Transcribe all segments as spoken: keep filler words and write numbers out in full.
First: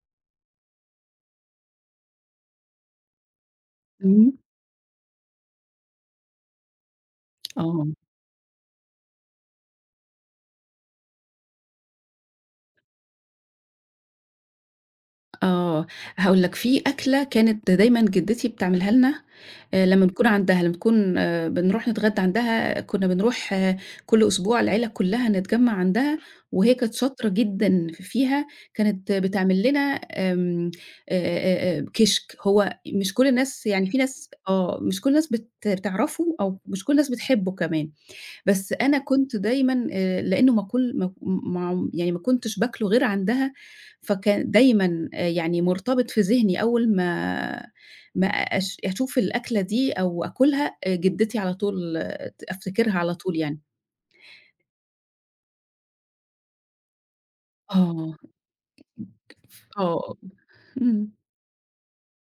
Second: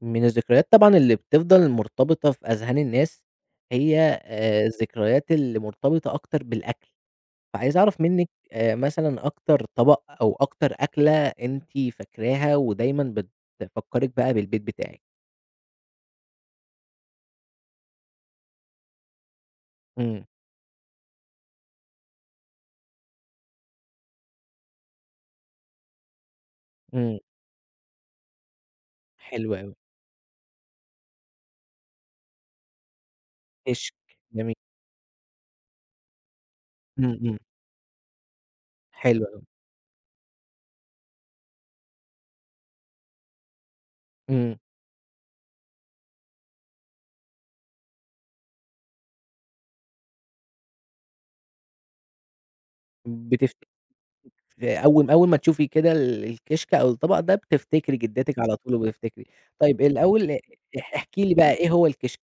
من الذكريات طبعًا اللي بتفضل مرتبطة في أذهان الناس، هي إمم، آآ الذكريات اللي مرتبطة أكتر بالأكل، فعايز آه، أعرف منِّك آآ مثلًا أكتر طبق أو أكتر أكلة أنتِ فاكراها ودايمًا بتفكّرِك بقى بالبيت بتاعِك؟ آه، هاقول لك في أكلة كانت دايمًا جدتي بتعملها لنا آآ لمّا إمم، بنكون عندها، لمّا نكون آآ، بنروح نتغدى عندها، كنا بنروح آه، كل أسبوع العيلة كلها نتجمّع عندها، وهي كانت إمم، شاطرة جدًا ف فيها، كانت حلو بتعمل أوي، لنا آمم آآ آآ آآ كشك، هو مش كل الناس يعني كشك، في ناس جميل، آه، مش كل الناس بت بتعرفه أو مش كل الناس إمم، إمم، بتحبه كمان. بس أنا حلو كنت أوي، دايمًا آآ لإنه ما كل ما ما يعني ما كنتش باكله غير عندها، فكان إمم، دايمًا آآ يعني مرتبط في ذهني أول ما ما أش أشوف الأكلة دي أو آكلها، آآ جدتي على طول ت أفتكرها على طول بتفت يعني. أول أول ما تشوفي كده ال الكشك أو الطبق ده بتفتكري آه، جدتِك على طول وبتفتكري، طيب آه، الأول أ إمم. احكي لي بقى إيه هو الكشك؟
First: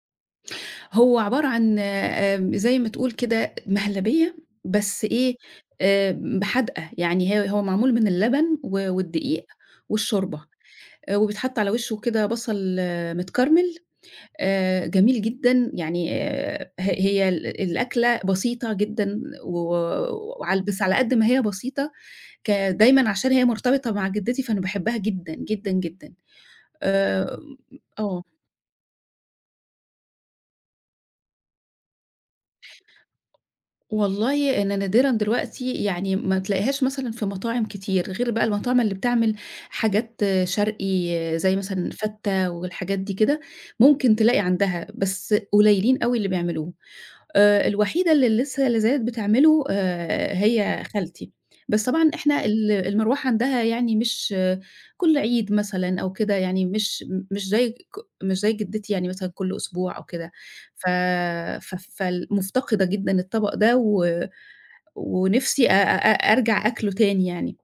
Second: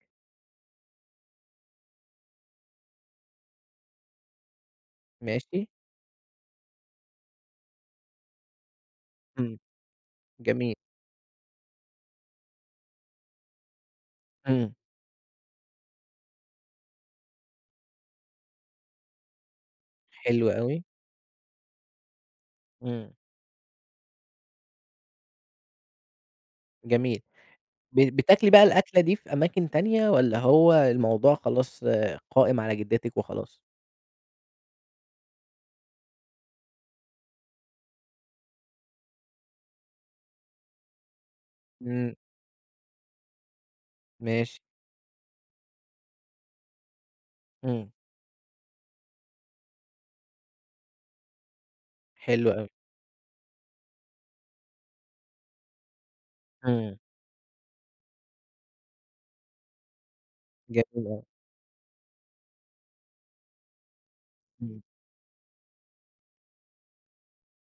هو عبارة عن آمم زي ما تقول كده مهلبية، بس إيه، ماشي، آآ حادقة، يعني هي هو معمول من اللبن و والدقيق إمم. والشوربة. جميل، آآ وبيتحط على وشه كده بصل آه، متكرمل، إمم، آآ جميل جدًا، يعني آآ ه هي ال الأكلة بسيطة جدًا و حلو وعلى أوي، بس على قد ما هي بسيطة ك دايمًا إمم، عشان هي مرتبطة مع جدتي، فأنا باحبها جدًا، جدًا، جدًا. جميل. آآ ب آه. بتاكلي بقى الأكلة دي في أماكن تانية والّا هو الموضوع خلاص قائم على جدتِك وخلاص؟ والله أنا نادرًا دلوقتي يعني ما تلاقيهاش مثلًا في مطاعم كتير، غير بقى المطاعم اللي بتعمل حاجات شرقي آه، زي مثلًا إمم، فتّة والحاجات دي كده، ممكن تلاقي ماشي، عندها، بس قليلين أوي اللي بيعملوه. آآ إمم، الوحيدة اللي لسه لا زالت بتعمله آآ هي خالتي، بس طبعًا إحنا حلو أوي، ال المروحة عندها يعني مش كل عيد مثلًا أو كده، يعني إمم، مش مش زي ك مش زي جدتي يعني مثلًا كل أسبوع أو كده، ف جميل أوي، ف فال مفتقدة جدًا الطبق ده و إمم، ونِفْسي أ أ أرجع أكله تاني يعني.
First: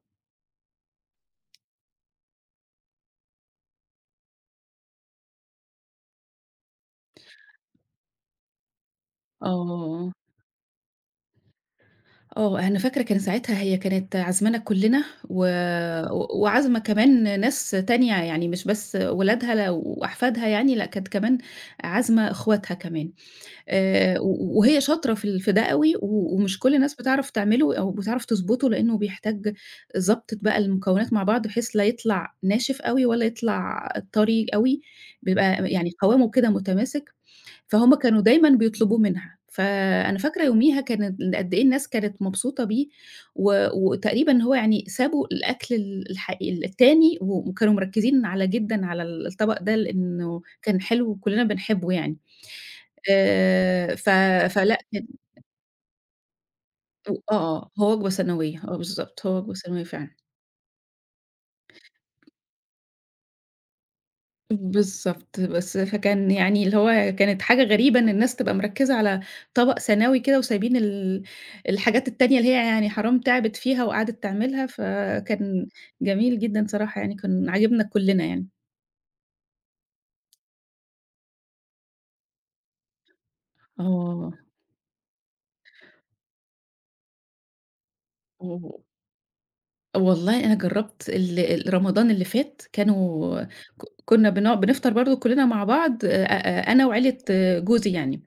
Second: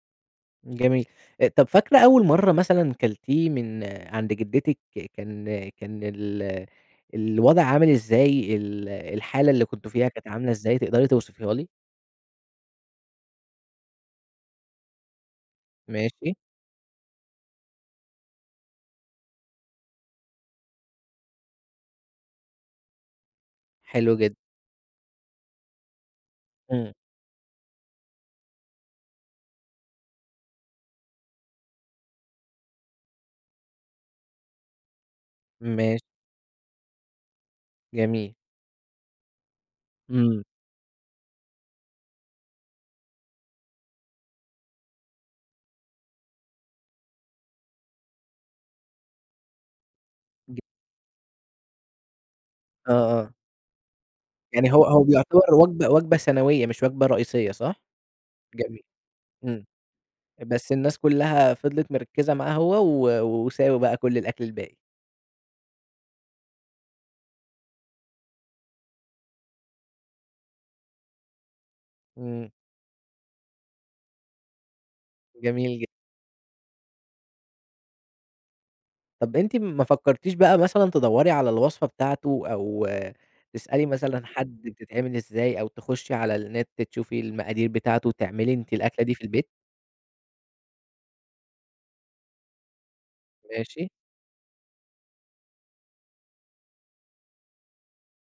جميل. آآ، طب فاكرة أول مرّة مثلًا كلتيه من عند جدتِك كان كان ال الوضع عامل إزاي، ال الحالة اللي كنتم فيها آه. كانت عاملة إزاي، تقدري توصفيها لي؟ آه، أنا فاكرة كان ساعتها هي كانت عازمانا كُلّنا و و ماشي، وعازمة كمان ناس تانية، يعني مش بس ولادها ل وأحفادها يعني، لأ كانت كمان عازمة إخواتها كمان، حلو آآ، جدًا، و وهي شاطرة في ال في ده أوي و ومش كل إمم، الناس بتعرف تعمله أو بتعرف تضبطه، لإنه بيحتاج ضبطة بقى المكونات مع بعض، بحيث لا يطلع ناشف أوي ولا يطلع طري أوي، بيبقى يعني ماشي، قوامه كده متماسك. فهُم كانوا جميل، دايمًا بيطلبوه منها، فأنا فاكرة إمم. يوميها كانت قد إيه الناس كانت مبسوطة بيه، و وتقريبًا هو يعني سابوا الأكل ال الحقيقي التاني و وكانوا مركّزين على جدًا على ال الطبق ده لإنه ج كان حلو وكلّنا بنحبه يعني، آه، آه، آآ ف يعني فلأ هو هو كان بيعتبر وجبة وجبة سنوية مش وجبة آه، رئيسية آه، صح؟ هو وجبة ثانوية، آه جميل، بالضبط، هو وجبة إمم، ثانوية فعلًا. بس الناس كلّها فضلت مركّزة معاه هو و وساوى بقى كل الأكل الباقي، بالضبط، بس فكان يعني اللي هو كانت حاجة غريبة إن الناس تبقى مركّزة على طبق ثانوي كده وسايبين ال الحاجات التانية اللي إمم، هي يعني حرام تعبِت فيها وقعدِت تعملها، فكان جميل جدًا، جميل جدًا صراحة يعني كان عاجبنا كُلّنا يعني. طَب أنتِ ما فكّرتيش بقى مثلًا تدوّري على الوصفة بتاعته أو تسألي مثلًا آه، حد بتتعمل إزاي أو تخشّي على النت تشوفي المقادير بتاعته وتعملي أنتِ و الأكلة دي في البيت؟ والله أنا جرّبت ال ال رمضان اللي فات كانوا ك ماشي، كُنّا بنقع بنفطر برضه كُلّنا مع بعض أ أ أنا وعيلة جوزي يعني.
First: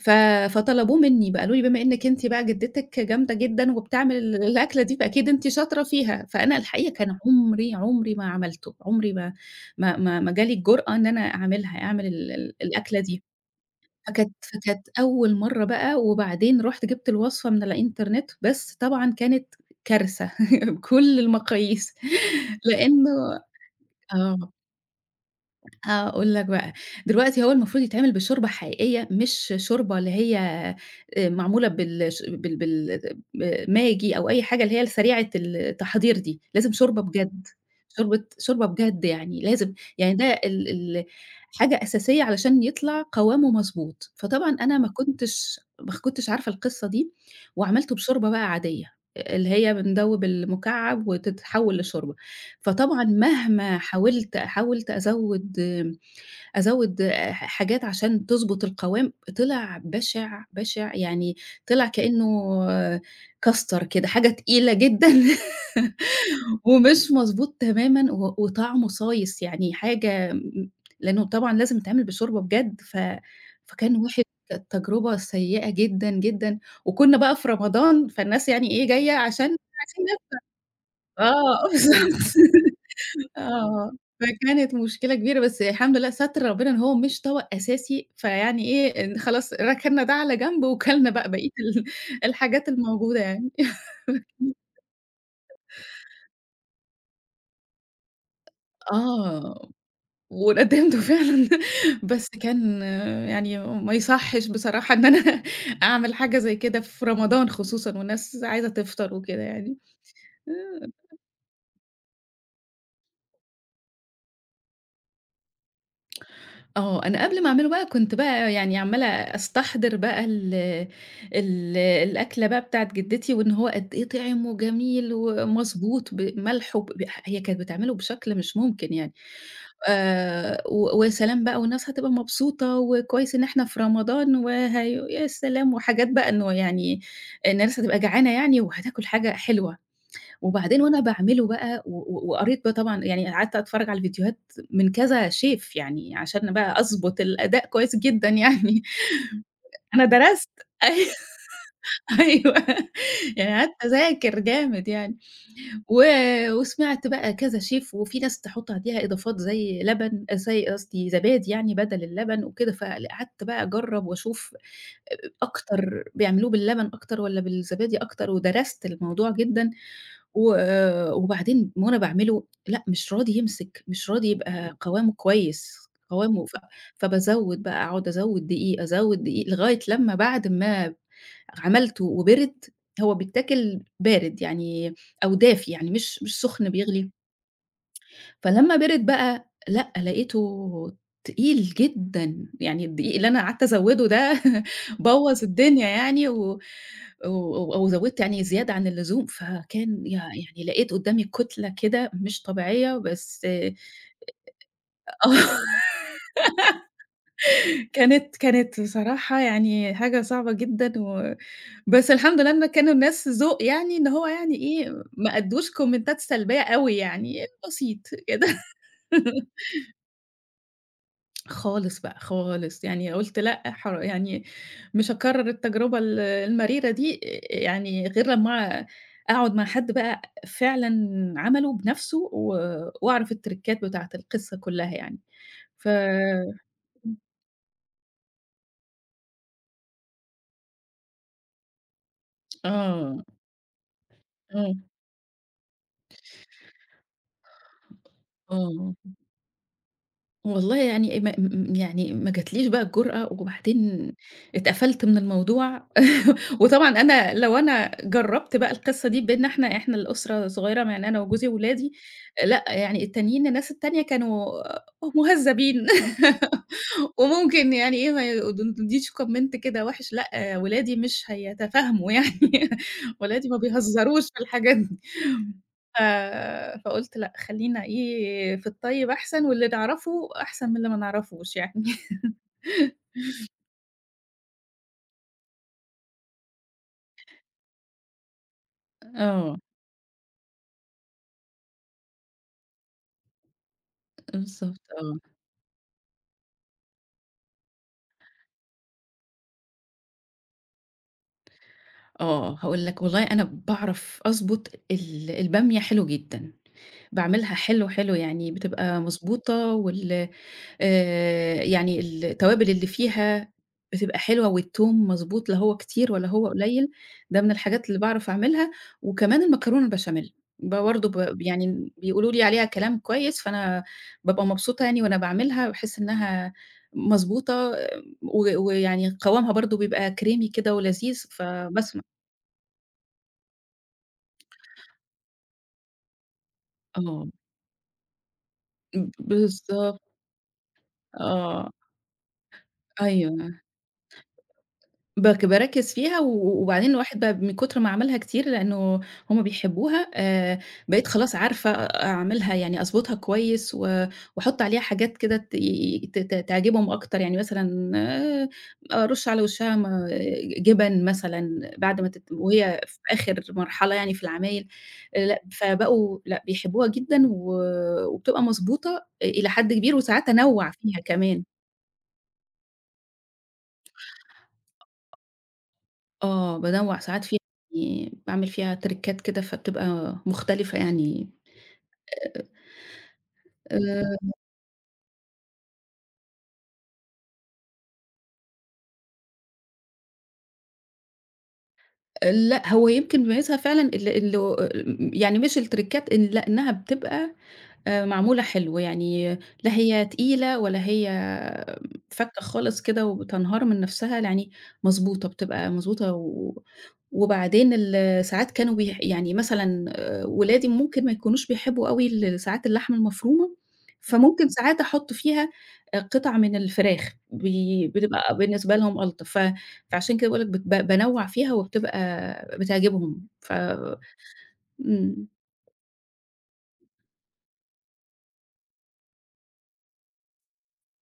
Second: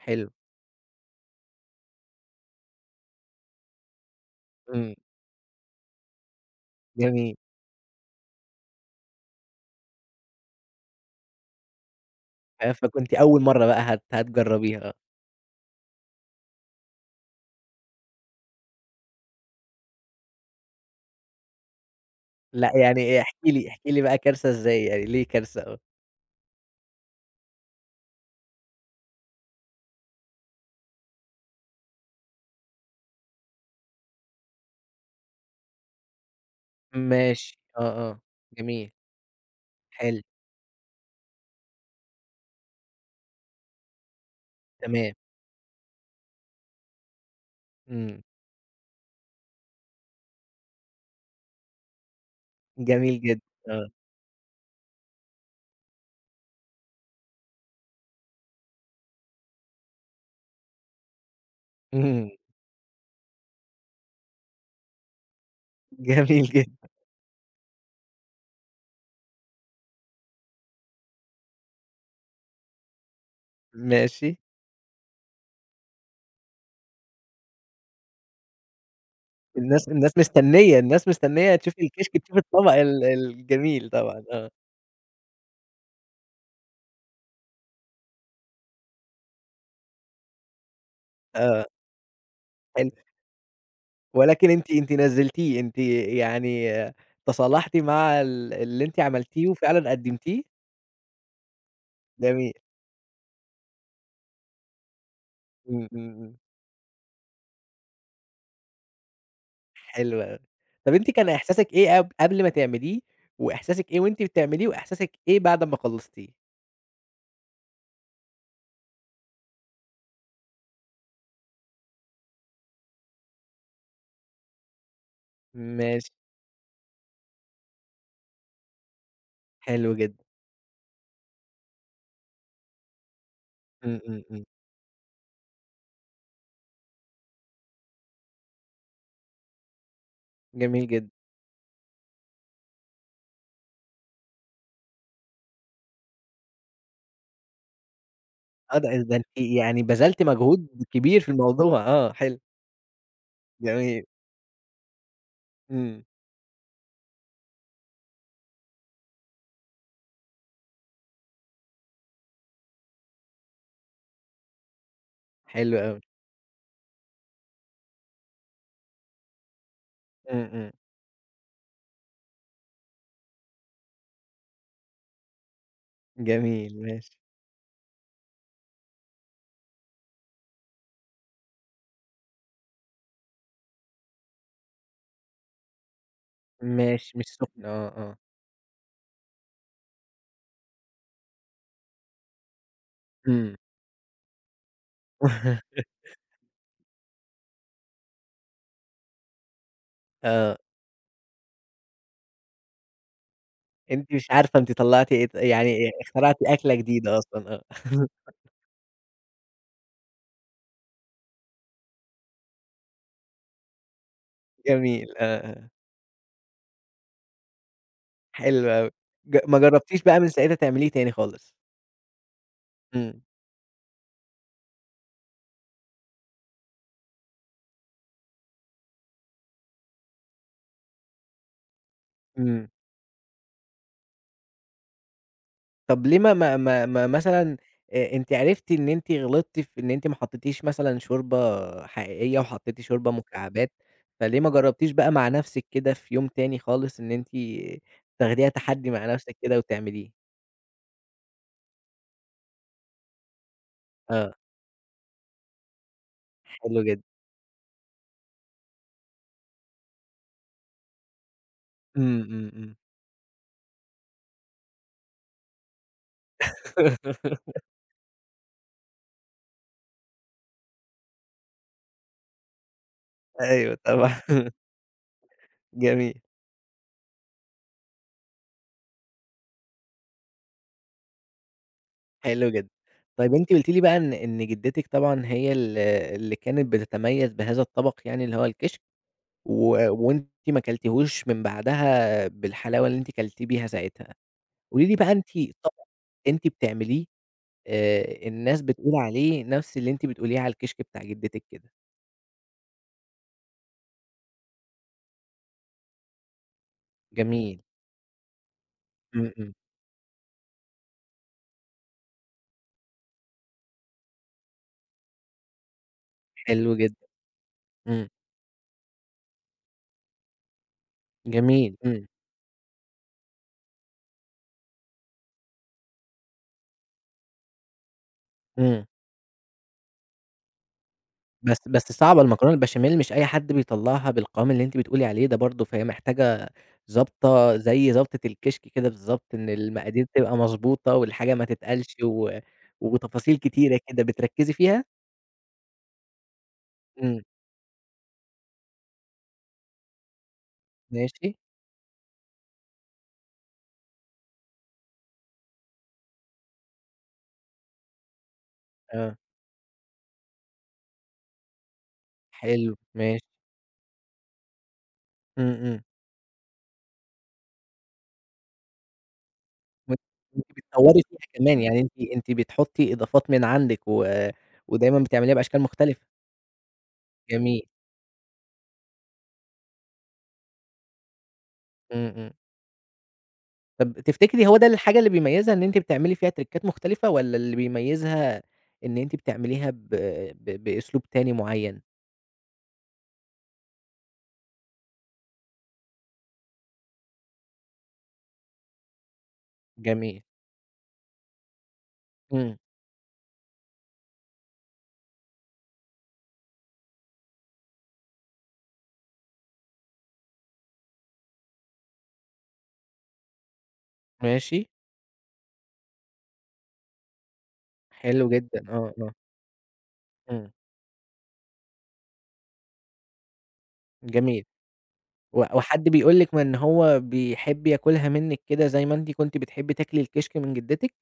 ف حلو، فطلبوه منّي بقى، قالوا لي: "بما إنِّك أنتِ بقى جدتِك جامدة جدًا وبتعمل ال الأكلة إمم، دي، فأكيد أنتِ شاطرة فيها." فأنا الحقيقة كان جميل، عمري، عمري ما عملته، عمري ما ما ما ما جه لي الجرأة إن أنا أعملها، أعمل ال ال آآ، الأكلة فكنتِ دي. أول مرّة بقى هت فكانت فكانت هتجرّبيها، آه. أول مرّة بقى، وبعدين رُحت جِبت الوصفة من على الإنترنت، بس طبعًا كانت كارثة بكل المقاييس، لأ، يعني احكِ لإنه لي احكِ لي بقى كارثة آه. إزاي، يعني ليه كارثة آه، هاقول لك بقى، دلوقتي هو المفروض يتعمل بشوربة حقيقية مش شوربة اللي هي آآ معمولة بال ش بال بال ب ماجي أو أي حاجة اللي هي سريعة التحضير دي، لازم شوربة بجد، ماشي، آه، آه، شوربة شوربة جميل، بجد يعني لازم يعني حلو، ده ال ال حاجة أساسية علشان يطلع قوامه مضبوط، فطبعًا أنا ما تمام، كنتش ما كنتش عارفة القصة دي، وعملته إمم، بشوربة بقى عادية، اللي هي بندوب المكعب وتتحول لشوربة، فطبعًا جميل جدًا، مهما آه، حاولت حاولت أزوّد أزوّد آآ ح حاجات عشان تضبط القوام، طلع بشع، بشع، يعني طلع كإنه إمم، آه، كاستر كده، حاجة تقيلة جدًا جميل جدًا، ومش مضبوط تمامًا و وطعمه صايص، يعني حاجة م لإنه طبعًا لازم يتعمل بشوربة بجد، ف فكان واحد ماشي، كانت تجربة سيئة جدًا، جدًا، وكنا بقى في رمضان، فالناس يعني إيه جاية عشان الناس عايزين الناس ناكل مستنية، الناس مستنية آه تشوف الكشك، بالضبط. تشوف الطبق ال الجميل آه، طبعًا، آه، فكانت مشكلة كبيرة، بس الحمد لله ستر ربنا إن هو مش طبق أساسي، فيعني إيه، إن خلاص ركننا ده على جنب وكلنا بقى بقية آه، ال الحاجات حلو، الموجودة يعني. ولكن أنتِ أنتِ نزّلتيه، أنتِ يعني تصالحتِ مع ال اللي أنتِ عملتيه آه، وفعلًا قدّمتيه؟ وندمت فعلًا، بس جميل، كان يعني ما يصحّش بصراحة إن أنا إمم، إمم، أعمل إمم. حاجة زي كده في رمضان خصوصًا والناس عايزة تفطر وكده يعني. حلو أوي. طب آه. أنتِ كان إحساسِك إيه قب قبل ما تعمليه، وإحساسِك إيه وأنتِ بتعمليه، وإحساسِك إيه بعد أمّا خلّصتيه؟ آه، أنا قبل ما أعمله بقى كنت بقى يعني عمّالة أستحضر بقى ال ال الأكلة بقى بتاعة جدتي، وإن هو قد إيه طِعِم وجميل ماشي، ومضبوط بملح وب ب هي كانت بتعمله بشكل مش ممكن يعني، حلو جدًا. آآ، و ويا سلام بقى والناس هتبقى مبسوطة وكويس إن إحنا في إمم، إمم، رمضان إمم. وهي يا سلام وحاجات بقى إنه يعني الناس هتبقى جعانة يعني وهتاكل حاجة حلوة. وبعدين جميل وأنا جدًا. باعمله بقى و و وقريت بقى طبعًا يعني قعدت أتفرّج على الفيديوهات من كذا شيف يعني عشان بقى أضبط الأداء كويس جدًا آه، يعني، ده ده أنتِ يعني أنا بذلتِ درست مجهود أيوه كبير في الموضوع آه، حلو، أيوه يعني قعدت جميل. أذاكر جامد يعني، إمم. و وسمعت بقى كذا شيف وفي ناس تحُط عليها إضافات زي لبن زي قصدي زبادي يعني بدل اللبن وكده، فقعدت بقى أجرّب وأشوف أ حلو أوي. أكتر بيعملوه باللبن أكتر والّا بالزبادي أكتر، ودرست الموضوع جدًا إمم، و إمم. آآ وبعدين وأنا باعمله لأ، مش راضي يمسك، مش راضي يبقى قوامه كويس، قوامه ف جميل ماشي. فبازوّد بقى أقعد أزوّد دقيق، أزوّد دقيق، لغاية لمّا بعد ما عملته وبِرِد هو بيتاكل بارد يعني أو دافي يعني مش مش سخن بيغلي ماشي، مش سخنة آه، آه. فلمّا بِرِد بقى، لأ، لقيته تقيل جدًا، يعني الدقيق اللي أنا إمم. قعدت أزوّده ده بوّظ الدنيا يعني و و و وزوّدت يعني زيادة عن اللزوم، فكان يع آه. يعني لقيت قدّامي كُتلة كده مش طبيعية، بس أنتِ مش عارفة أنتِ طلّعتِ إيه ط آه، يعني اخترعتِ أكلة جديدة أصلًا آه. كانت كانت بصراحة يعني حاجة صعبة جدًا و بس الحمد لله إن كانوا الناس ذوق يعني، إن هو يعني إيه، جميل، ما آه، آه. أدّوش كومنتات سلبية أوي يعني، بسيط كده. حلو أوي. ج ما جرّبتيش بقى من ساعتها تعمليه تاني خالص؟ خالص بقى، خالص، يعني إمم، قُلت لأ حر يعني مش هاكرّر التجربة ال المريرة دي آآ يعني غير لمّا أقعد مع حد بقى فعلًا عمله بنَفْسه و إمم. وأعرف التريكات بتاعة القصة كُلّها يعني. ف طب ليه ما ما ما ما إمم. مثلًا آآ أنتِ عرفتِ إن أنتِ غلطتِ في إن أنتِ ما حطّيتيش مثلًا شوربة حقيقية وحطّيتِ شوربة آه، مكعبات، فليه ما آه، جرّبتيش بقى مع نَفْسِك كده في يوم تاني خالص إن أنتِ تاخديها تحدّي آه. مع نَفْسِك كده وتعمليه؟ والله يعني إيه، ما م م يعني ما جاتليش بقى الجرأة، وبعدين آه، اتقفلت من الموضوع حلو وطبعًا جدًا. أنا لو أنا جرّبت بقى القصة دي بيننا إحنا إحنا الأسرة صغيرة م يعني أنا وجوزي وولادي، إمم، إمم، لأ إمم. يعني التانيين الناس التانية كانوا مهذبين وممكن يعني إيه ما يدندونيش comment كده وِحِش، لأ ولادي مش هيتفاهموا يعني ولادي ما أيوه طبعًا، بيهزروش في الحاجات دي. ف جميل. فقُلت لأ، خلّينا إيه، في الطيب أحسن واللي نعرفه أحسن من اللي ما نعرفوش يعني. حلو جدًا. طيب أنتِ قُلتِ لي بقى إن إن جدتِك طبعًا هي ال اللي كانت بتتميّز بهذا الطبق يعني اللي هو الكشك آه، و وأنتِ ما كلتيهوش من بعدها بالحلاوة اللي أنتِ كلتيه بيها ساعتها. بالضبط قولي لي بقى آه، أنتِ طبق أنتِ بتعمليه آآ الناس بتقول عليه نفس اللي أنتِ بتقوليه على الكشك بتاع جدتِك كده. آه، هاقول لك والله أنا باعرف أضبط ال البامية حلو جدًا، باعملها جميل. حلو، حلو يعني بتبقى إمم، إمم. مضبوطة وال آآ يعني التوابل اللي فيها بتبقى حلوة والتوم مضبوط لا هو كتير ولا هو حلو قليل، جدًا. ده من الحاجات اللي إمم. باعرف أعملها، وكمان المكرونة البشاميل، ب برضه ب جميل. يعني إمم. بيقولوا لي عليها كلام كويس، فأنا بابقى مبسوطة يعني وأنا باعملها، باحس إنها مضبوطة و إمم. ويعني قوامها برضه بيبقى كريمي كده ولذيذ، بس بس فباسمع صعبة المكرونة البشاميل مش أي حد بيطلّعها بالقوام اللي أنتِ بتقولي عليه ده برضه، فهي محتاجة آه، ضبطة زي ضبطة الكشك كده بالضبط، إن بالضبط، المقادير تبقى مضبوطة والحاجة ما آه، تتقلش و وتفاصيل أيوه. كتيرة كده، بتركّزي فيها؟ باك باركّز فيها و وبعدين الواحد إمم، بقى من كتر ما عملها كتير لإنه هُم بيحبوها آآ، بقيت خلاص ماشي، عارفة أعملها يعني أضبطها كويس و وأحط عليها حاجات كده ت ت ت تعجبهم أكتر، يعني مثلًا آآ، آه، أرُش على وشها م جبن مثلًا بعد ما تت حلو، وهي في ماشي، آخر مرحلة يعني في العمايل آآ، لأ إمم، إمم، فبقوا لأ بيحبوها جدًا و وبتبقى مضبوطة إلى حد كبير وأنتِ وساعات وأنتِ أنوّع فيها بتطوّري فيها كمان كمان، يعني أنتِ أنتِ بتحطّي إضافات من عندِك و ودايمًا بتعمليها بأشكال مختلفة، آه، بانوّع ساعات فيها جميل، يعني باعمل فيها تريكات كده فبتبقى مختلفة يعني إمم، إمم. طب آآ، تفتكري هو ده الحاجة اللي بيميزها إن أنتِ بتعملي فيها تريكات مختلفة، والّا اللي بيميزها إن أنتِ بتعمليها ب ب بأسلوب تاني معين؟ آآ، لأ هو يمكن بيميّزها فعلًا ال ال يعني مش التريكات إن لأنها بتبقى آآ معمولة حلو، يعني لا هي جميل، تقيلة ولا هي فكّة إمم، خالص كده وبتنهار من نَفْسها، يعني مضبوطة، بتبقى مضبوطة و وبعدين ال ساعات كانوا بيح يعني مثلًا آآ ولادي ممكن ما يكونوش بيحبّوا أوي ال ساعات اللحمة المفرومة، فممكن ماشي، ساعات أحُط فيها آآ قطع من الفراخ، بي حلو بتبقى جدًا، بالنسبة آه، لهم آه، ألطف، ف فعشان كده باقول لك إمم، بت ب بانوّع فيها وبتبقى بتعجبهم، ف جميل، إمم. و وحد بيقول لِك إن هو بيحب ياكلها منِّك كده زي ما أنتِ كنتِ بتحبي تاكلي الكشك من جدتِك؟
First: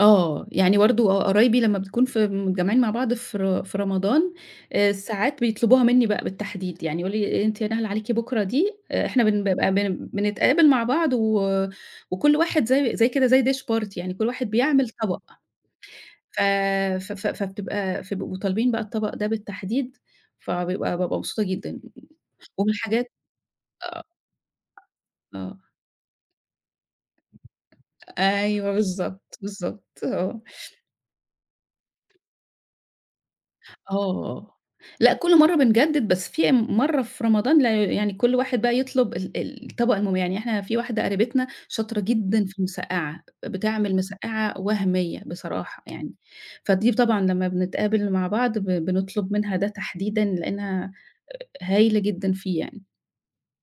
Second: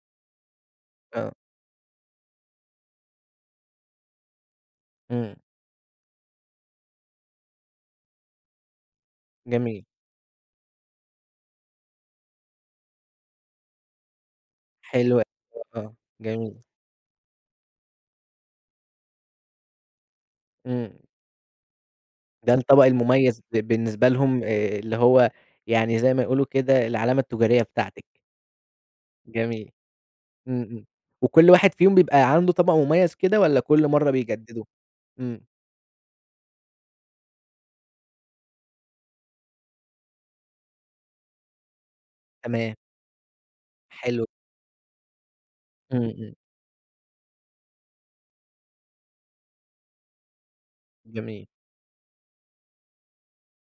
آه، يعني برضه ق آه، قرايبي لمّا بنكون في متجمّعين مع بعض في ر في رمضان، آآ إمم، ساعات بيطلبوها منّي بقى بالتحديد، يعني يقولوا لي إيه، أنتِ يا نهلة عليكِ بُكرة دي آآ إحنا بنبقى جميل، بن بنتقابل مع بعض و وكل واحد زي زي كده زي dish party يعني كل واحد بيعمل حلو طبق، أوي، آه، آه. ف جميل، ف ف فبتبقى فبيبقوا طالبين بقى الطبق ده بالتحديد، إمم، فبيبقى بابقى مبسوطة جدًا. ده ومن الطبق الحاجات المميز ب آه، بالنسبة لهم آآ، اللي هو آه. يعني زي ما يقولوا كده العلامة التجارية بتاعتِك، أيوه بالضبط، جميل. بالضبط، آه. إمم، إمم. وكل واحد فيهم بيبقى عنده طبق مميز كده والّا كل مرّة آه، بيجددوا؟ لأ كل إمم، مرّة بنجدد بس في مرّة في رمضان لا يعني كل واحد بقى يطلب ال ال الطبق المم يعني إحنا في واحدة قريبتنا شاطرة جدًا في تمام، المسقعة، بتعمل حلو. مسقعة وهمية بصراحة إمم، يعني، إمم، فدي طبعًا لمّا بنتقابل مع بعض ب بنطلب منها ده تحديدًا لأنها جميل. هايلة جدًا فيه يعني.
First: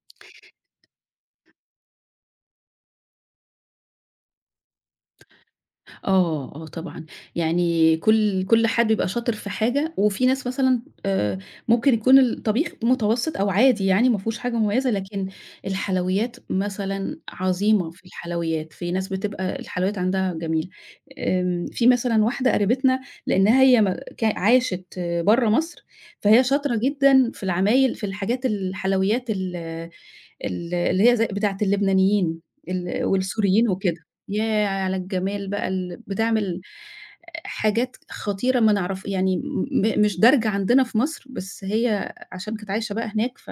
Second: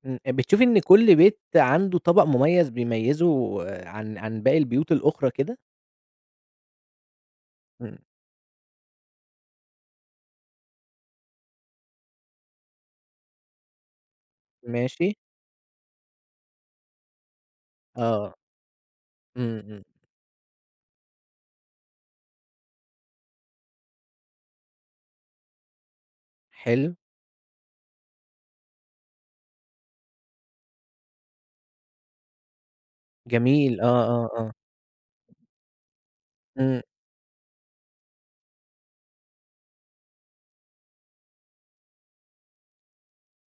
إمم، بتشوفي إن كل بيت عنده طبق مميز بيميزه عن عن باقي البيوت الأخرى كده؟ آه، آه طبعًا، يعني إمم، كل كل حد بيبقى شاطر في حاجة، وفي ناس مثلًا آآ ممكن يكون الطبيخ متوسط أو عادي يعني ما فيهوش حاجة مميزة، ماشي، لكن الحلويات مثلًا عظيمة في آه، الحلويات، في ناس بتبقى إمم، إمم، الحلويات عندها جميلة. آمم، في مثلًا واحدة قريبتنا لإنها هي م ك عاشت برّه مصر، فهي شاطرة حلو، جدًا في العمايل في الحاجات الحلويات ال ال اللي هي زي بتاعة اللبنانيين ال والسوريين جميل، وكده، آه، آه، آه، ياه على الجمال بقى ال بتعمل إمم، حاجات خطيرة ما نعرف يعني م مش دارجة عندنا في مصر، بس هي عشان كانت عايشة بقى هناك ف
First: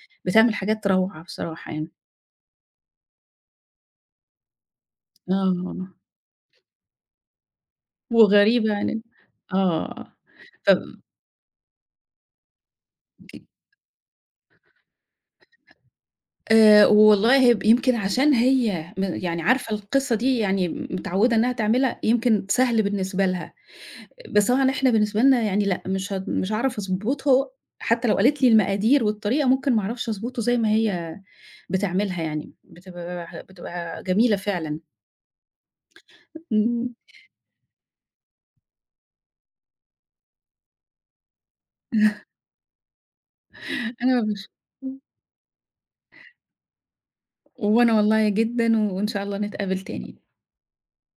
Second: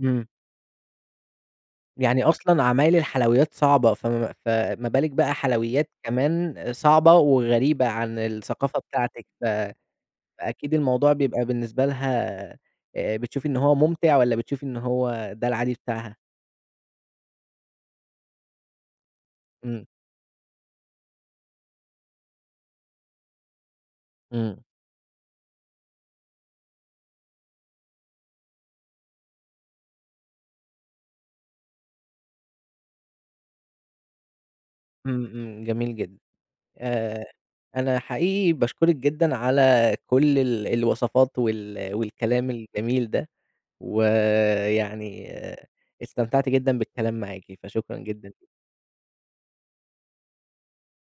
إمم. بتعمل حاجات روعة بصراحة يعني. يعني أصلًا عمايل الحلويات صعبة، فما فما بالِك بقى حلويات آه، كمان صعبة وغريبة عن وغريبة الثقافة عن بتاعتِك ف آه، ف فأكيد الموضوع بيبقى بالنسبة لها آآ بتشوفي إن هو ممتع والّا بتشوفي إن هو ده العادي بتاعها؟ آآ والله هي ب يمكن عشان هي م يعني عارفة إمم، القصة دي يعني متعودة إنها تعملها، يمكن سهل بالنسبة لها. بس إمم. طبعًا إحنا بالنسبة لنا يعني لأ، مش هت مش هاعرف أضبطه حتى لو قالت لي المقادير والطريقة ممكن ما أعرفش أضبطه زي ما هي بتعملها يعني، بتبقى بتبقى جميلة فعلًا. إمم، إمم، جميل جدًا. إمم، آآ أنا حقيقي باشكرِك جدًا على كل ال الوصفات وال والكلام الجميل ده، أنا مش إمم، ويعني استمتعت جدًا بالكلام معاكِ، وأنا فشكرًا والله جدًا. جدًا، وإن شاء الله نتقابل تاني.